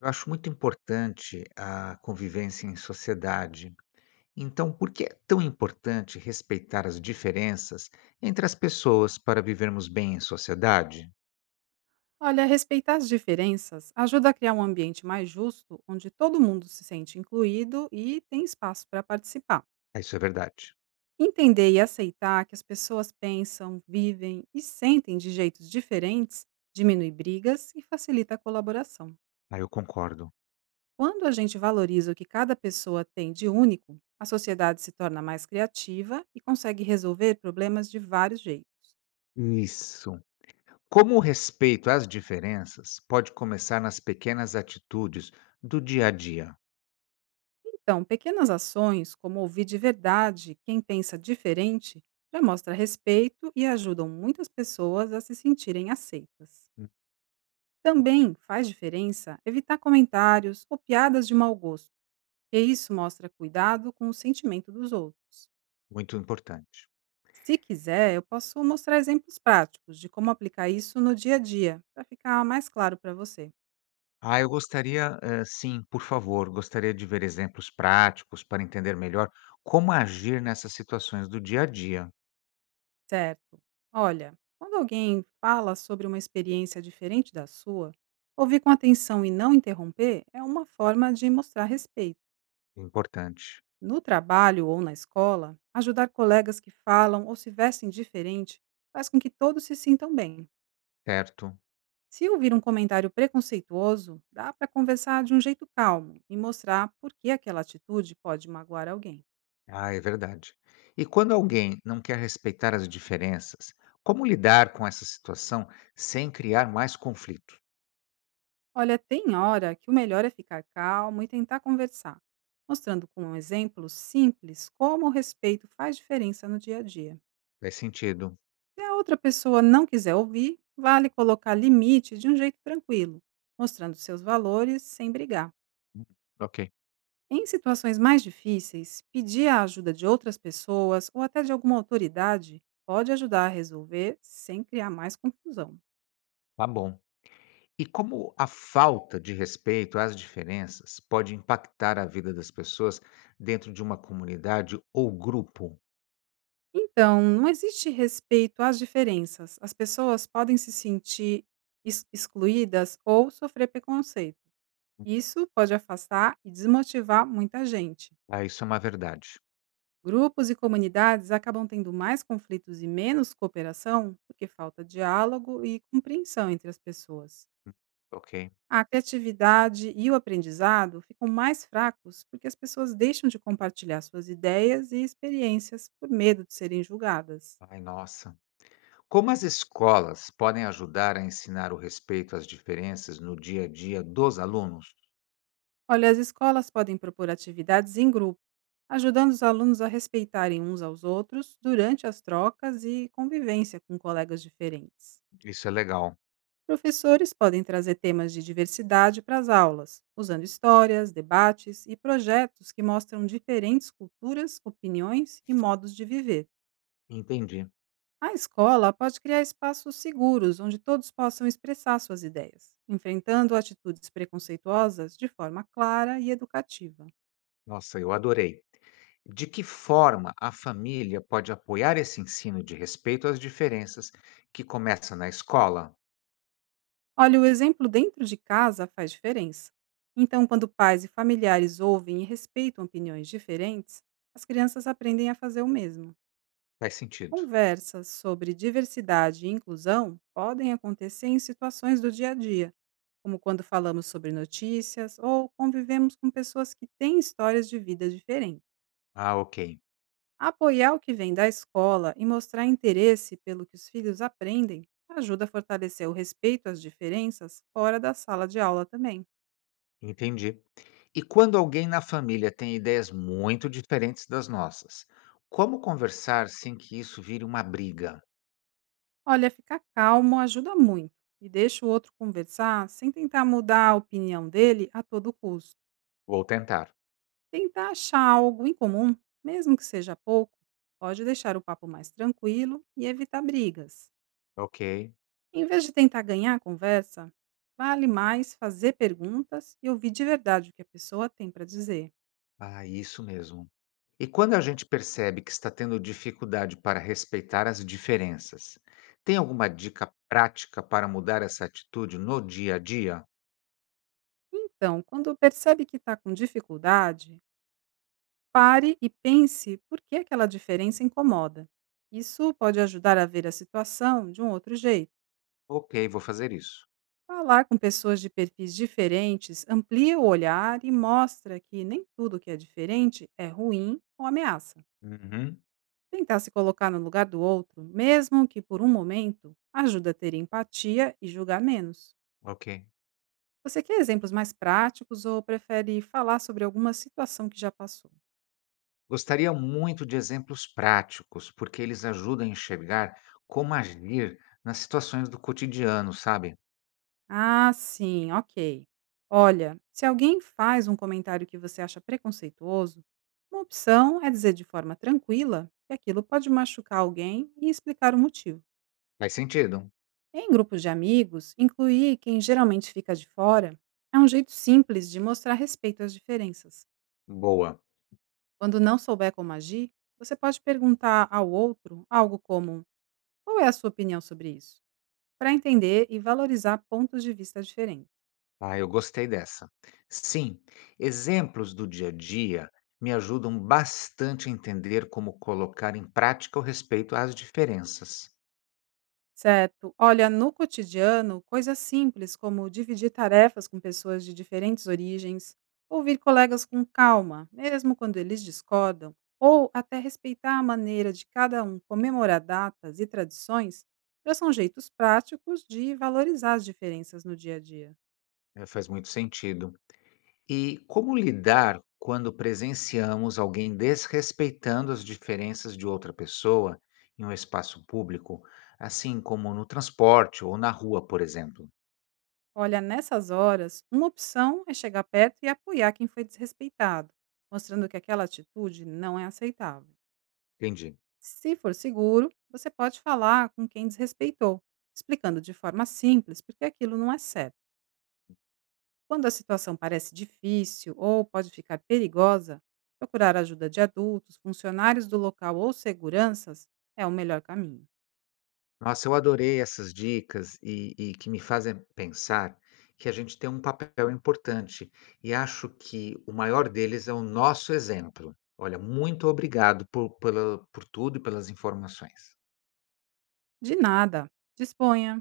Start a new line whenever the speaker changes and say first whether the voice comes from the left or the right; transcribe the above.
left: Eu acho muito importante a convivência em sociedade. Então, por que é tão importante respeitar as diferenças entre as pessoas para vivermos bem em sociedade?
right: Olha, respeitar as diferenças ajuda a criar um ambiente mais justo, onde todo mundo se sente incluído e tem espaço para participar.
left: Ah, isso é verdade.
right: Entender e aceitar que as pessoas pensam, vivem e sentem de jeitos diferentes diminui brigas e facilita a colaboração.
left: Ah, eu concordo.
right: Quando a gente valoriza o que cada pessoa tem de único, a sociedade se torna mais criativa e consegue resolver problemas de vários jeitos.
left: Isso. Como o respeito às diferenças pode começar nas pequenas atitudes do dia a dia?
right: Então, pequenas ações, como ouvir de verdade quem pensa diferente, já mostra respeito e ajudam muitas pessoas a se sentirem aceitas.
left: Hum.
right: Também faz diferença evitar comentários ou piadas de mau gosto, e isso mostra cuidado com o sentimento dos outros.
left: Muito importante.
right: Se quiser, eu posso mostrar exemplos práticos de como aplicar isso no dia a dia, para ficar mais claro para você.
left: Ah, eu gostaria, sim, por favor, gostaria de ver exemplos práticos para entender melhor como agir nessas situações do dia a dia.
right: Certo. Olha, quando alguém fala sobre uma experiência diferente da sua, ouvir com atenção e não interromper é uma forma de mostrar respeito.
left: Importante,
right: No trabalho ou na escola, ajudar colegas que falam ou se vestem diferente faz com que todos se sintam bem.
left: certo.
right: Se ouvir um comentário preconceituoso, dá para conversar de um jeito calmo e mostrar por que aquela atitude pode magoar alguém.
left: Ah, é verdade. E quando alguém não quer respeitar as diferenças, como lidar com essa situação sem criar mais conflito?
right: Olha, tem hora que o melhor é ficar calmo e tentar conversar, mostrando com um exemplo simples como o respeito faz diferença no dia a dia.
left: Faz sentido.
right: Se a outra pessoa não quiser ouvir, vale colocar limite de um jeito tranquilo, mostrando seus valores sem brigar.
left: Ok,
right: Em situações mais difíceis, pedir a ajuda de outras pessoas ou até de alguma autoridade pode ajudar a resolver sem criar mais confusão.
left: tá bom. E como a falta de respeito às diferenças pode impactar a vida das pessoas dentro de uma comunidade ou grupo?
right: Então, não existe respeito às diferenças. As pessoas podem se sentir excluídas ou sofrer preconceito. Isso pode afastar e desmotivar muita gente.
left: Ah, isso é uma verdade.
right: Grupos e comunidades acabam tendo mais conflitos e menos cooperação porque falta diálogo e compreensão entre as pessoas.
left: Ok.
right: A criatividade e o aprendizado ficam mais fracos porque as pessoas deixam de compartilhar suas ideias e experiências por medo de serem julgadas.
left: Ai, nossa. Como as escolas podem ajudar a ensinar o respeito às diferenças no dia a dia dos alunos?
right: Olha, as escolas podem propor atividades em grupo, ajudando os alunos a respeitarem uns aos outros durante as trocas e convivência com colegas diferentes.
left: Isso é legal,
right: Professores podem trazer temas de diversidade para as aulas, usando histórias, debates e projetos que mostram diferentes culturas, opiniões e modos de viver.
left: entendi.
right: A escola pode criar espaços seguros onde todos possam expressar suas ideias, enfrentando atitudes preconceituosas de forma clara e educativa.
left: Nossa, eu adorei. De que forma a família pode apoiar esse ensino de respeito às diferenças que começa na escola?
right: Olha, o exemplo dentro de casa faz diferença. Então, quando pais e familiares ouvem e respeitam opiniões diferentes, as crianças aprendem a fazer o mesmo.
left: Faz sentido.
right: Conversas sobre diversidade e inclusão podem acontecer em situações do dia a dia, como quando falamos sobre notícias ou convivemos com pessoas que têm histórias de vida diferentes.
left: Ah, ok,
right: Apoiar o que vem da escola e mostrar interesse pelo que os filhos aprendem ajuda a fortalecer o respeito às diferenças fora da sala de aula também.
left: entendi. E quando alguém na família tem ideias muito diferentes das nossas, como conversar sem que isso vire uma briga?
right: Olha, ficar calmo ajuda muito e deixa o outro conversar sem tentar mudar a opinião dele a todo custo.
left: Vou tentar.
right: Tentar achar algo em comum, mesmo que seja pouco, pode deixar o papo mais tranquilo e evitar brigas.
left: Ok,
right: Em vez de tentar ganhar a conversa, vale mais fazer perguntas e ouvir de verdade o que a pessoa tem para dizer.
left: ah, isso mesmo. E quando a gente percebe que está tendo dificuldade para respeitar as diferenças, tem alguma dica prática para mudar essa atitude no dia a dia?
right: Então, quando percebe que está com dificuldade, pare e pense por que aquela diferença incomoda. Isso pode ajudar a ver a situação de um outro jeito.
left: Ok, vou fazer isso.
right: Falar com pessoas de perfis diferentes amplia o olhar e mostra que nem tudo que é diferente é ruim ou ameaça.
left: Uhum,
right: Tentar se colocar no lugar do outro, mesmo que por um momento, ajuda a ter empatia e julgar menos.
left: ok.
right: Você quer exemplos mais práticos ou prefere falar sobre alguma situação que já passou?
left: Gostaria muito de exemplos práticos, porque eles ajudam a enxergar como agir nas situações do cotidiano, sabe?
right: Ah, sim, ok. Olha, se alguém faz um comentário que você acha preconceituoso, uma opção é dizer de forma tranquila que aquilo pode machucar alguém e explicar o motivo.
left: Faz sentido?
right: Em grupos de amigos, incluir quem geralmente fica de fora é um jeito simples de mostrar respeito às diferenças.
left: Boa.
right: Quando não souber como agir, você pode perguntar ao outro algo como: qual é a sua opinião sobre isso? Para entender e valorizar pontos de vista diferentes.
left: Ah, eu gostei dessa. Sim, exemplos do dia a dia me ajudam bastante a entender como colocar em prática o respeito às diferenças.
right: Certo. Olha, no cotidiano, coisas simples como dividir tarefas com pessoas de diferentes origens, ouvir colegas com calma, mesmo quando eles discordam, ou até respeitar a maneira de cada um comemorar datas e tradições, já são jeitos práticos de valorizar as diferenças no dia a dia.
left: É, faz muito sentido. E como lidar quando presenciamos alguém desrespeitando as diferenças de outra pessoa em um espaço público, assim como no transporte ou na rua, por exemplo?
right: Olha, nessas horas, uma opção é chegar perto e apoiar quem foi desrespeitado, mostrando que aquela atitude não é aceitável.
left: Entendi.
right: Se for seguro, você pode falar com quem desrespeitou, explicando de forma simples porque aquilo não é certo. Quando a situação parece difícil ou pode ficar perigosa, procurar ajuda de adultos, funcionários do local ou seguranças é o melhor caminho.
left: Nossa, eu adorei essas dicas e que me fazem pensar que a gente tem um papel importante, e acho que o maior deles é o nosso exemplo. Olha, muito obrigado por tudo e pelas informações.
right: De nada, disponha!